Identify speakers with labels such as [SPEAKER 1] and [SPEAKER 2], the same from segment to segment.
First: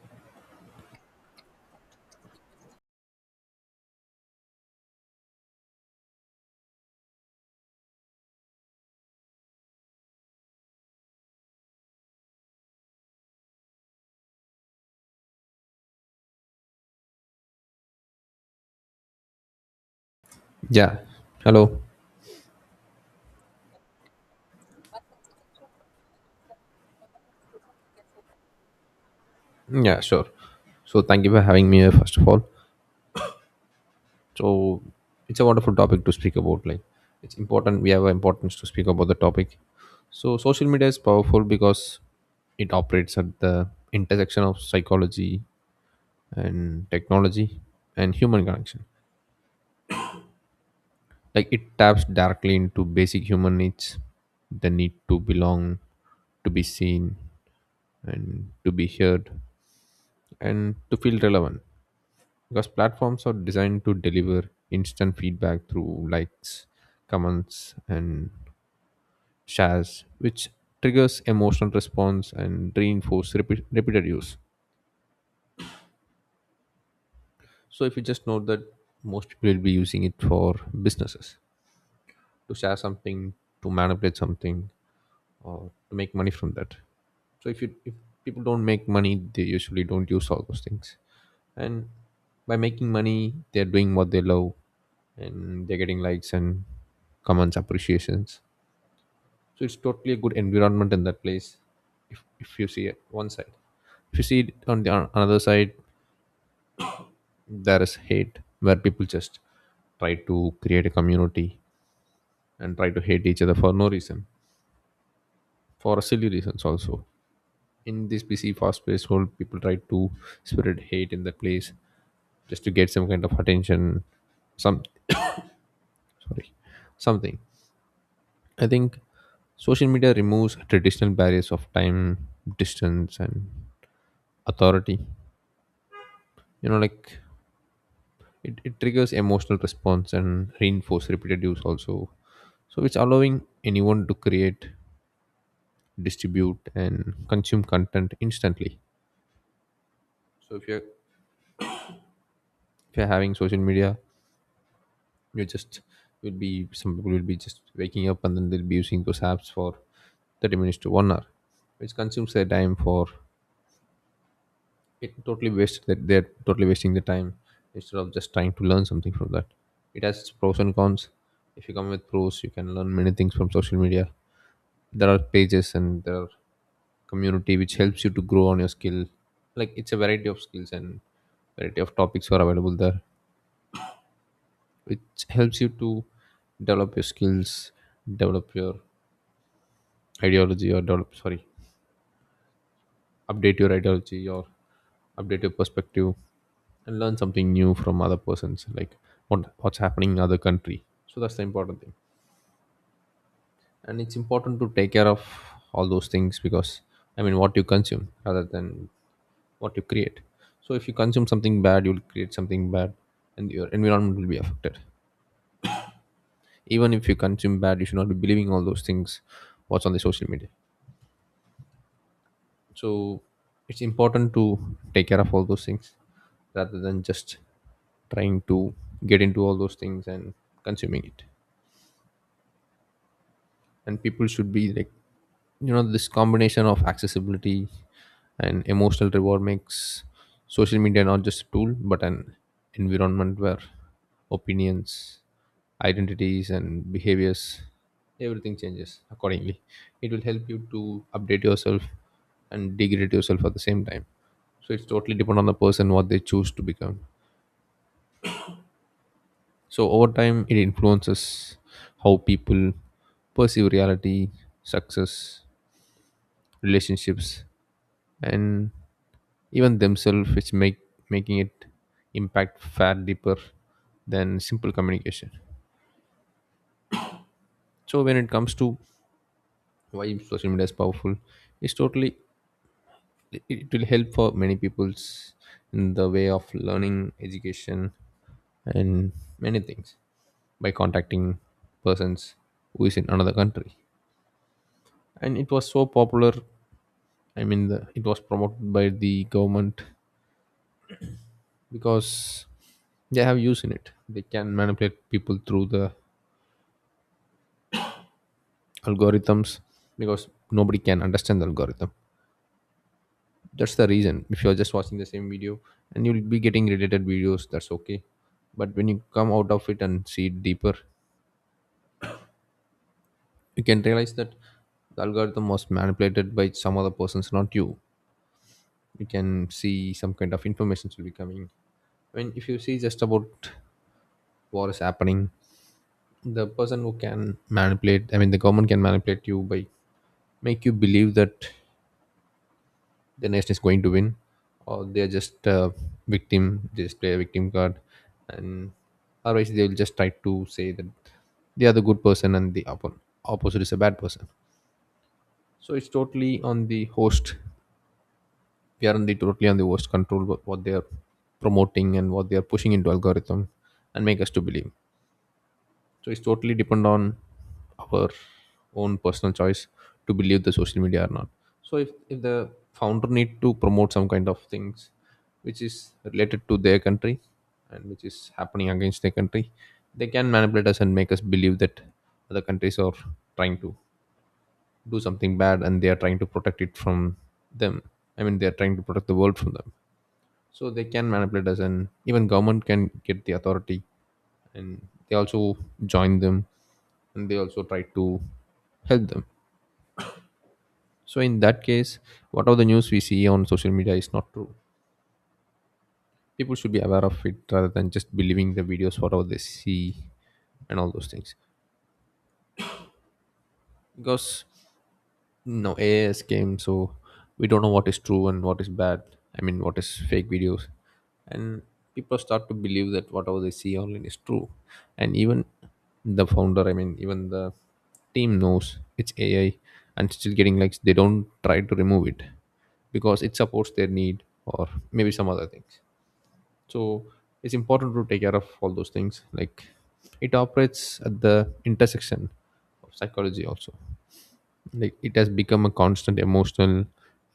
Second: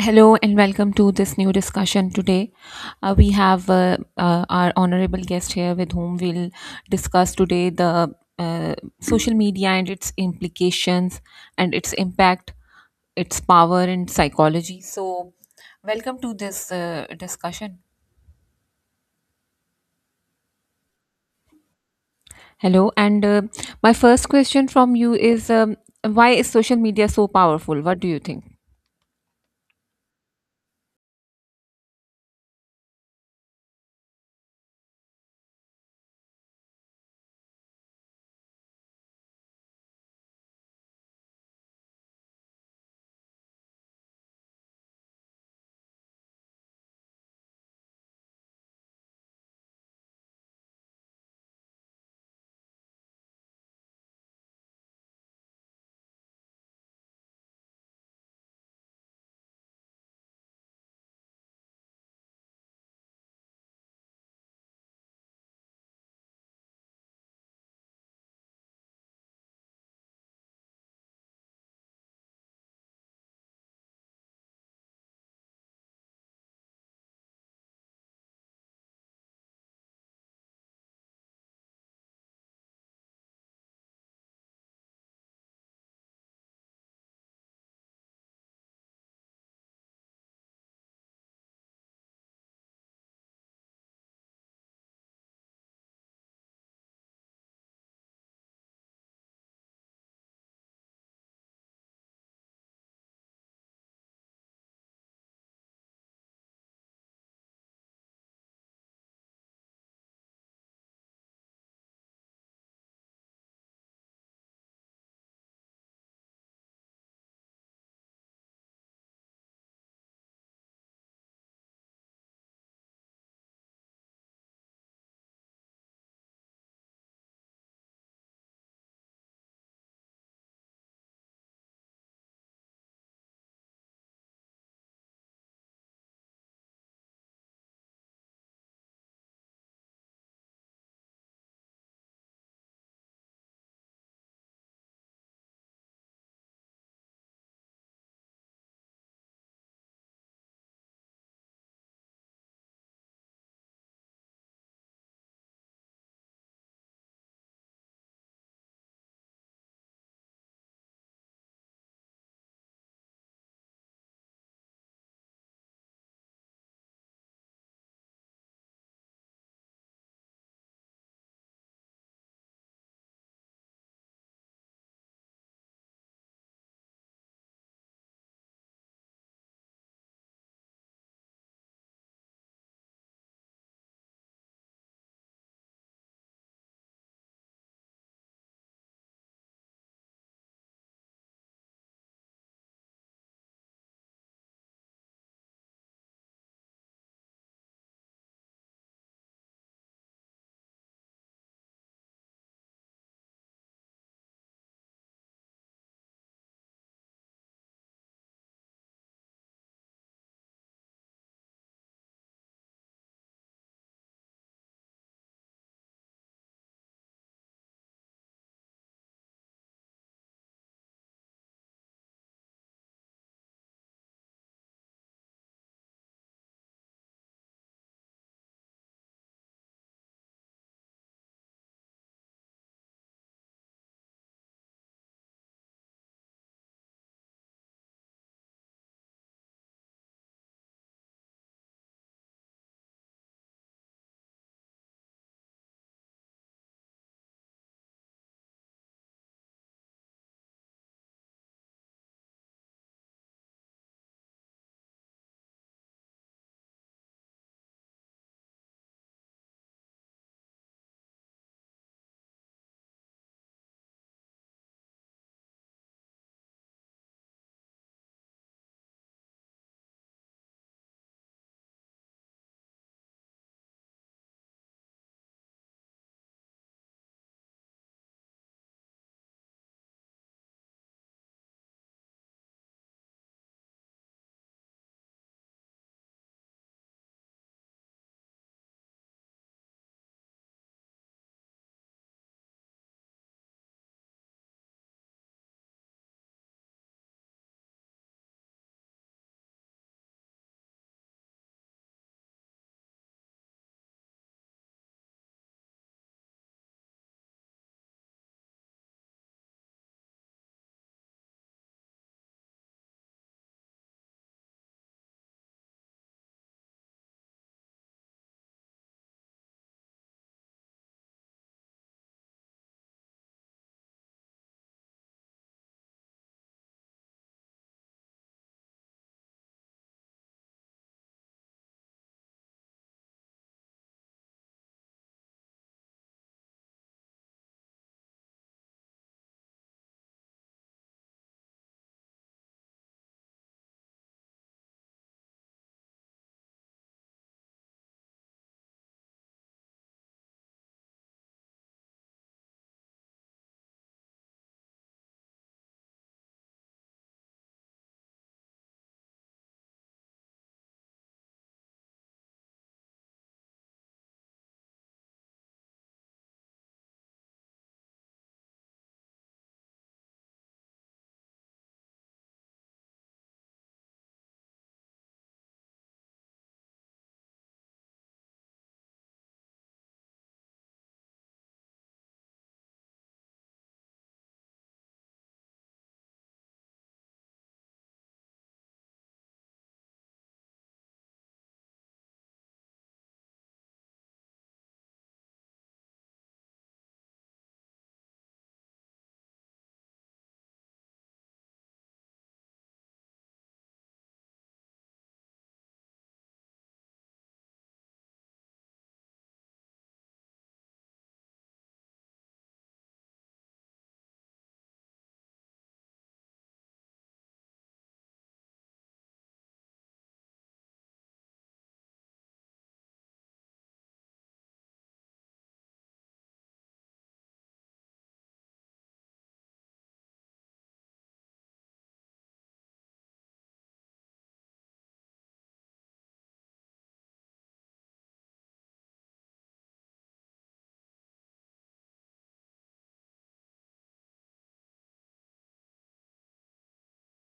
[SPEAKER 1] Hello and welcome to this new discussion. Today, we have our honorable guest here with whom we'll discuss today the social media and its implications and its impact, its power, and psychology. So, welcome to this discussion.
[SPEAKER 2] Yeah. Hello.
[SPEAKER 1] Hello, and my first question from you is why is social media so powerful? What do you think?
[SPEAKER 2] Yeah, sure. So thank you for having me here, first of all. So it's a wonderful topic to speak about. Like, it's important, we have importance to speak about the topic. So social media is powerful because it operates at the intersection of psychology and technology and human connection. Like, it taps directly into basic human needs, the need to belong, to be seen and to be heard and to feel relevant, because platforms are designed to deliver instant feedback through likes, comments and shares, which triggers emotional response and reinforce repeated use. So if you just note that, most people will be using it for businesses, to share something, to manipulate something, or to make money from that. So if people don't make money, they usually don't use all those things. And by making money, they're doing what they love, and they're getting likes and comments, appreciations. So it's totally a good environment in that place if you see it one side. If you see it on the on another side, there is hate where people just try to create a community and try to hate each other for no reason, for silly reasons also. In this busy fast-paced world, people try to spread hate in that place just to get some kind of attention, some, sorry something, I think. Social media removes traditional barriers of time, distance, and authority. You know, like it triggers emotional response and reinforce repeated use also. So it's allowing anyone to create, distribute, and consume content instantly. So if you're having social media, you just will be, some people will be just waking up and then they'll be using those apps for 30 minutes to 1 hour, which consumes their time. For it totally wasted, that they're totally wasting the time instead of just trying to learn something from that. It has pros and cons. If you come with pros, you can learn many things from social media. There are pages and there are community which helps you to grow on your skill. Like, it's a variety of skills and variety of topics are available there, which helps you to develop your skills, develop your ideology, or develop sorry update your ideology or update your perspective, and learn something new from other persons, like what's happening in other country. So that's the important thing, and it's important to take care of all those things. Because, I mean, what you consume rather than what you create, so if you consume something bad, you'll create something bad, and your environment will be affected. Even if you consume bad, you should not be believing all those things what's on the social media. So it's important to take care of all those things rather than just trying to get into all those things and consuming it. And people should be like, you know, this combination of accessibility and emotional reward makes social media not just a tool but an environment where opinions, identities and behaviors, everything changes accordingly. It will help you to update yourself and degrade yourself at the same time. So it's totally depend on the person what they choose to become. So over time, it influences how people perceive reality, success, relationships, and even themselves, which make making it impact far deeper than simple communication. So when it comes to why social media is powerful, it's totally, it will help for many people's in the way of learning, education, and many things by contacting persons who is in another country. And it was so popular. I mean, it was promoted by the government because they have use in it. They can manipulate people through the algorithms because nobody can understand the algorithm. That's the reason. If you're just watching the same video, and you'll be getting related videos, that's okay. But when you come out of it and see it deeper, you can realize that the algorithm was manipulated by some other persons, not you. You can see some kind of information will be coming. I mean, if you see just about what is happening, the person who can manipulate, I mean, the government can manipulate you by make you believe that the nation is going to win, or they're just victim, they just play a victim card. And otherwise they will just try to say that they are the good person and the opposite is a bad person. So it's totally on the host. We are on the totally on the host control, what they are promoting and what they are pushing into algorithm and make us to believe. So it's totally depend on our own personal choice to believe the social media or not. So if the founder need to promote some kind of things which is related to their country and which is happening against their country, they can manipulate us and make us believe that other countries are trying to do something bad and they are trying to protect it from them. I mean, they are trying to protect the world from them. So they can manipulate us, and even government can get the authority, and they also join them and they also try to help them. So in that case, whatever the news we see on social media is not true. People should be aware of it rather than just believing the videos whatever they see and all those things. Because no AI is came, so we don't know what is true and what is bad. I mean, what is fake videos, and people start to believe that whatever they see online is true. And even the founder, I mean, even the team knows it's AI, and still getting likes. They don't try to remove it because it supports their need or maybe some other things. So it's important to take care of all those things. Like, it operates at the intersection of psychology also. Like, it has become a constant emotional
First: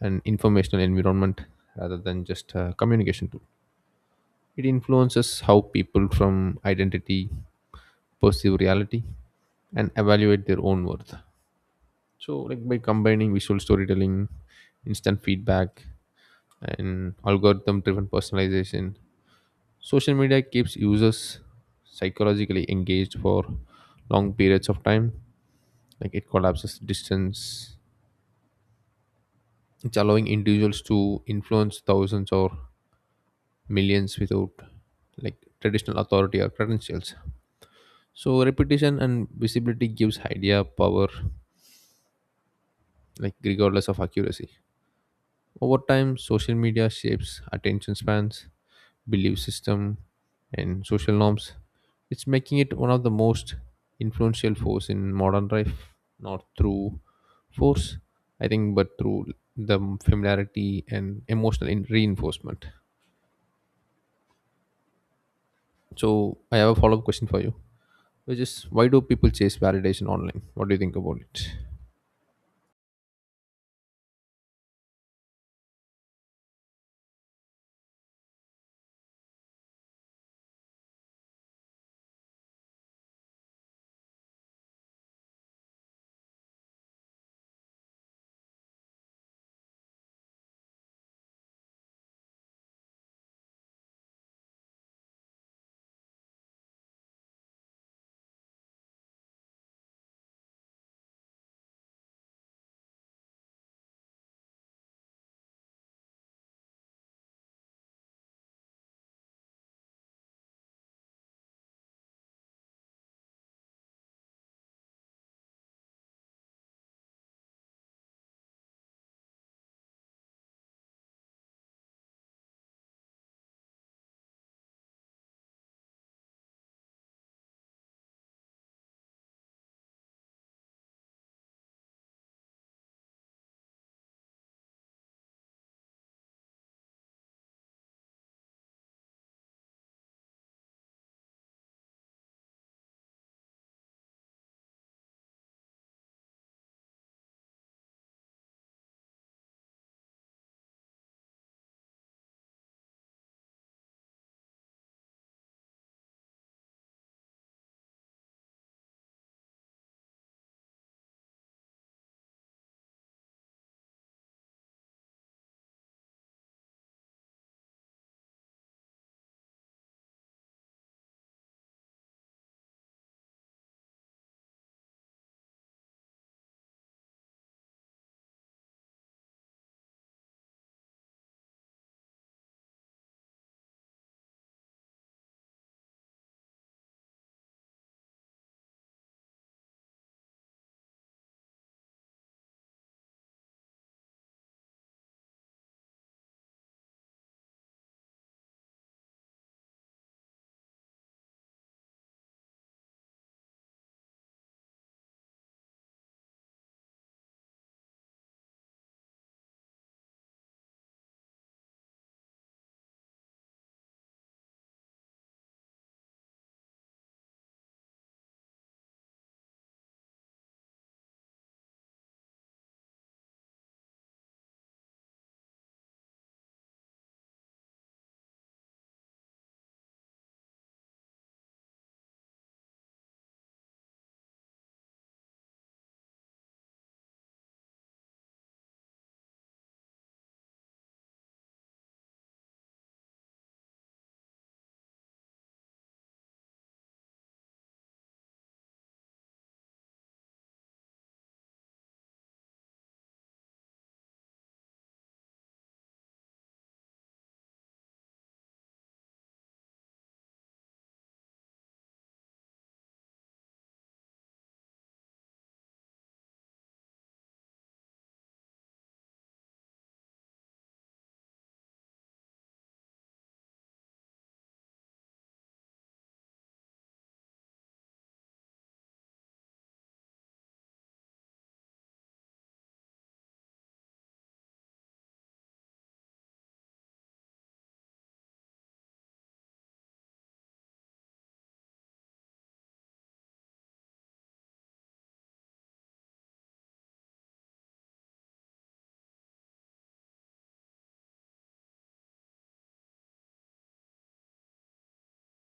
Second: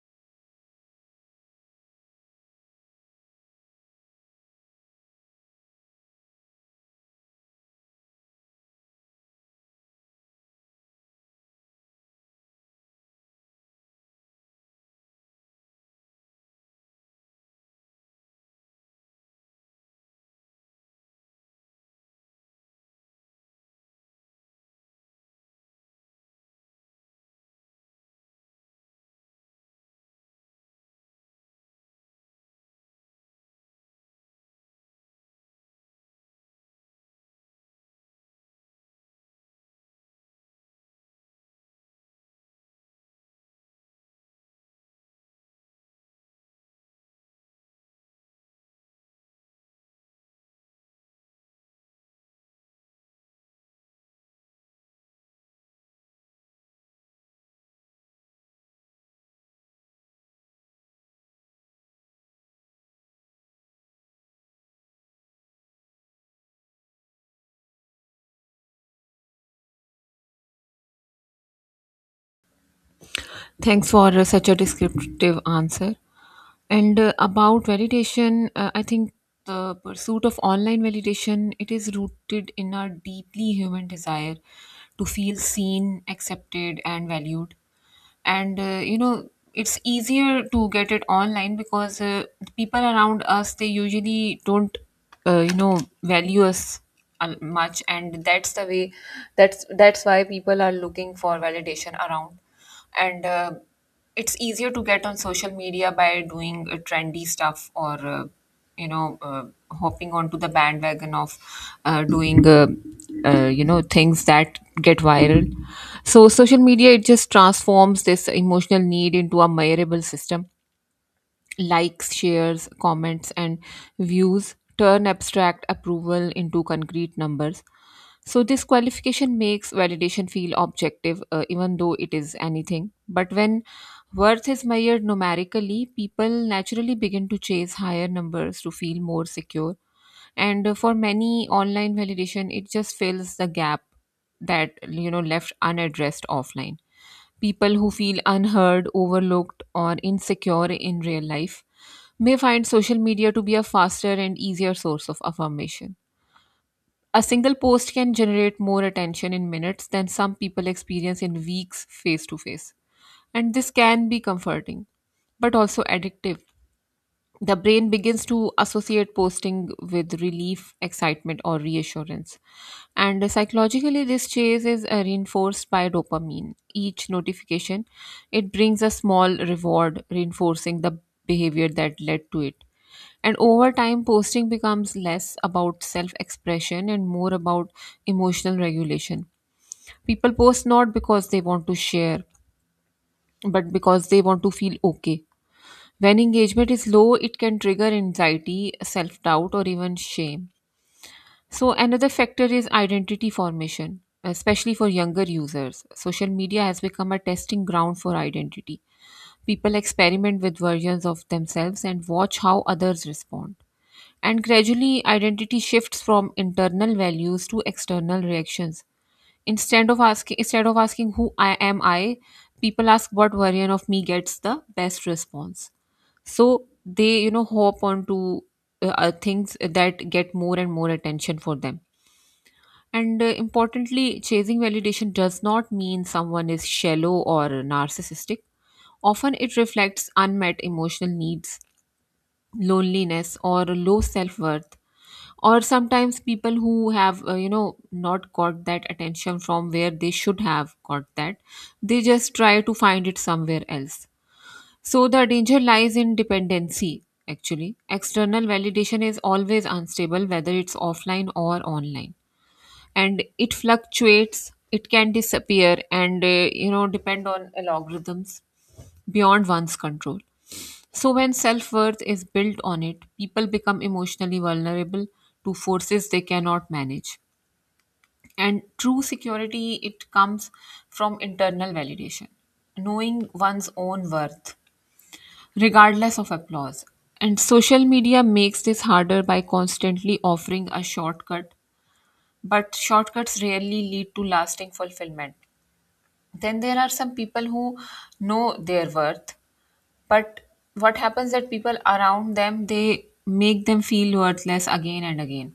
[SPEAKER 2] and informational environment rather than just a communication tool. It influences how people from identity perceive reality and evaluate their own worth. So like, by combining visual storytelling, instant feedback, and algorithm driven personalization, social media keeps users psychologically engaged for long periods of time. Like, it collapses distance. It's allowing individuals to influence thousands or millions without, like, traditional authority or credentials. So repetition and visibility gives idea power, like regardless of accuracy. Over time, social media shapes attention spans, belief system, and social norms, it's making it one of the most influential force in modern life, not through force, I think, but through the familiarity and emotional reinforcement. So I have a follow up question for you, which is why do people chase validation online? What do you think about it?
[SPEAKER 1] Thanks for such a descriptive answer. And about validation, I think the pursuit of online validation it is rooted in a deeply human desire to feel seen, accepted, and valued. And you know, it's easier to get it online because the people around us they usually don't, you know, value us much, and that's the way. That's why people are looking for validation around and it's easier to get on social media by doing trendy stuff or you know uh, hopping onto the bandwagon of doing you know, things that get viral. So social media it just transforms this emotional need into a measurable system. Likes, shares, comments, and views turn abstract approval into concrete numbers. So this qualification makes validation feel objective, even though it is anything. But when worth is measured numerically, people naturally begin to chase higher numbers to feel more secure. And for many, online validation it just fills the gap that, you know, left unaddressed offline. People who feel unheard, overlooked, or insecure in real life may find social media to be a faster and easier source of affirmation. A single post can generate more attention in minutes than some people experience in weeks face to face. And this can be comforting, but also addictive. The brain begins to associate posting with relief, excitement, or reassurance. And psychologically, this chase is reinforced by dopamine. Each notification, it brings a small reward, reinforcing the behavior that led to it. And over time, posting becomes less about self expression and more about emotional regulation. People post not because they want to share, but because they want to feel okay. When engagement is low, it can trigger anxiety, self doubt, or even shame. So, another factor is identity formation, especially for younger users. Social media has become a testing ground for identity. People experiment with versions of themselves and watch how others respond, and gradually identity shifts from internal values to external reactions. Instead of asking who I am, I people ask what version of me gets the best response. So they, you know, hop onto things that get more and more attention for them. And importantly, chasing validation does not mean someone is shallow or narcissistic. Often it reflects unmet emotional needs, loneliness, or low self-worth, or sometimes people who have you know, not got that attention from where they should have got that, they just try to find it somewhere else. So the danger lies in dependency. Actually, external validation is always unstable, whether it's offline or online, and it fluctuates. It can disappear, and you know, depend on algorithms beyond one's control. So when self-worth is built on it, people become emotionally vulnerable to forces they cannot manage. And true security, it comes from internal validation, knowing one's own worth regardless of applause. And social media makes this harder by constantly offering a shortcut, but shortcuts rarely lead to lasting fulfillment. Then there are some people who know their worth, but what happens that people around them they make them feel worthless again and again.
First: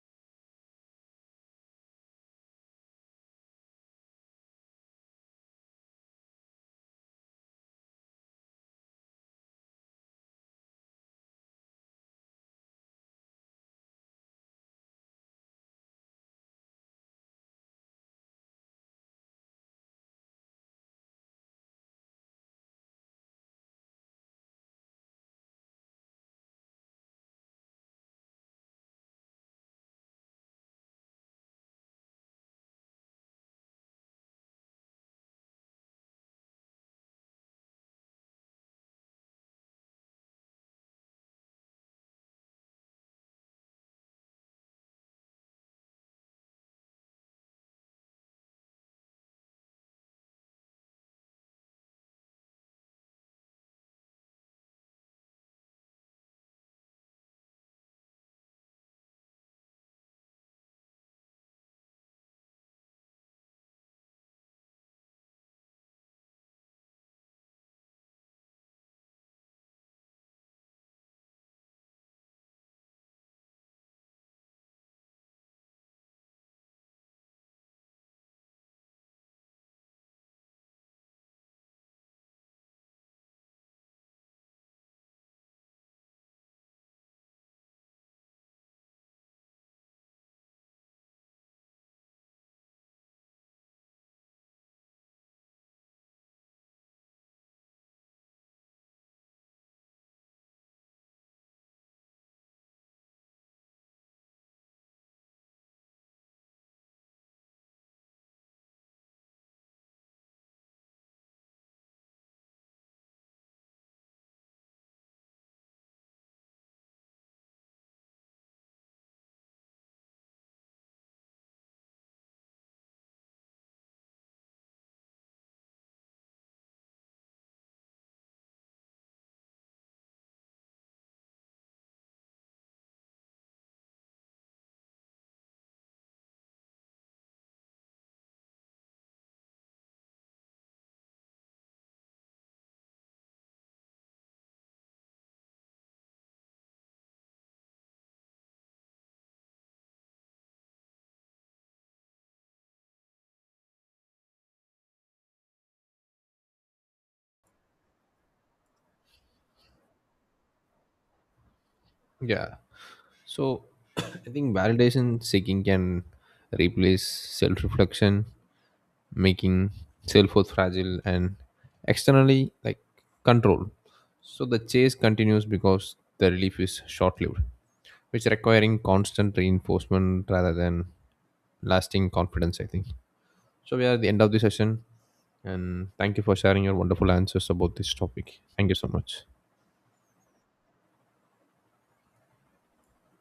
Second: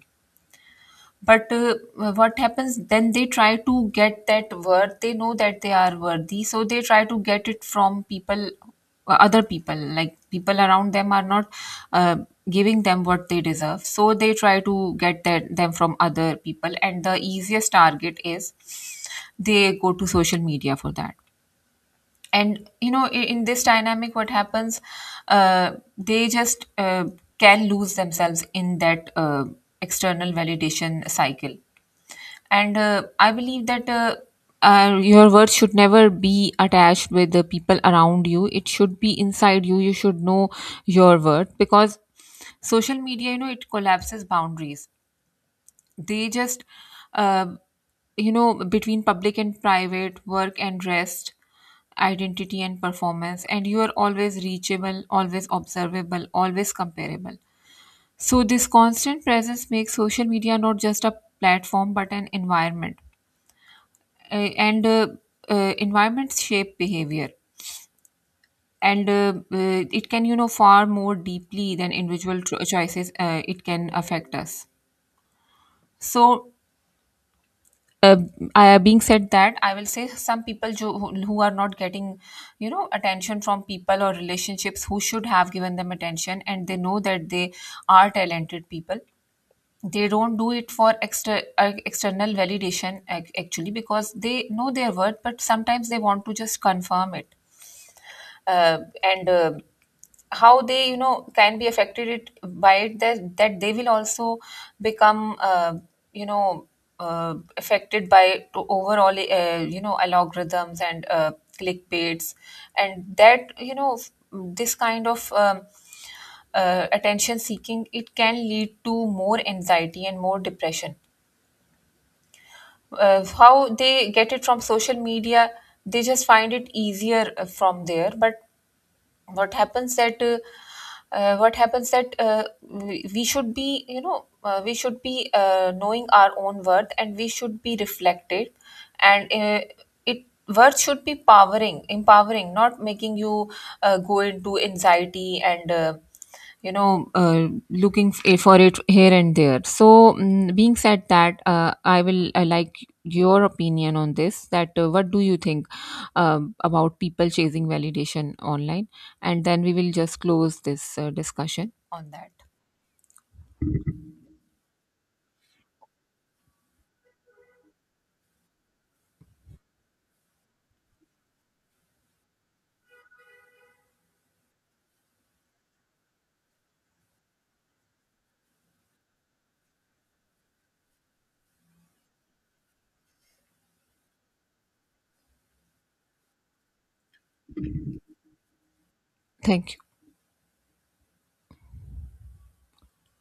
[SPEAKER 1] But what happens then, they try to get that worth. They know that they are worthy, so they try to get it from people, other people. Like, people around them are not uh, giving them what they deserve, so they try to get that, them, from other people, and the easiest target is they go to social media for that. And you know, in this dynamic, what happens, uh, they just can lose themselves in that external validation cycle. And I believe that your worth should never be attached with the people around you. It should be inside you. You should know your worth, because social media, you know, it collapses boundaries. They just uh, you know, between public and private, work and rest, identity and performance, and you are always reachable, always observable, always comparable. So this constant presence makes social media not just a platform but an environment. And environments shape behavior, and it can, you know, far more deeply than individual choices, it can affect us. So uh, I, being said that, I will say some people jo, who are not getting, you know, attention from people or relationships who should have given them attention, and they know that they are talented people. They don't do it for extra external validation, actually, because they know their worth, but sometimes they want to just confirm it. And How they, you know, can be affected it by it, that they will also become you know, affected by to overall you know, algorithms and clickbaits. And that, you know, this kind of attention seeking, it can lead to more anxiety and more depression. How they get it from social media, they just find it easier from there. But what happens that uh, what happens that uh, we should be, you know, we should be knowing our own worth, and we should be reflected. And it, worth should be powering, empowering, not making you go into anxiety and you know, looking for it here and there. So being said that, I will like your opinion on this, that what do you think about people chasing validation online, and then we will just close this discussion on that.
[SPEAKER 2] Yeah. So I think validation seeking can replace self reflection, making self worth fragile and externally, like, control. So the chase continues because the relief is short lived, which requiring constant reinforcement rather than lasting confidence, I think. So we are at the end of the session, and thank you for sharing your wonderful answers about this topic. Thank you so much.
[SPEAKER 1] Thank you.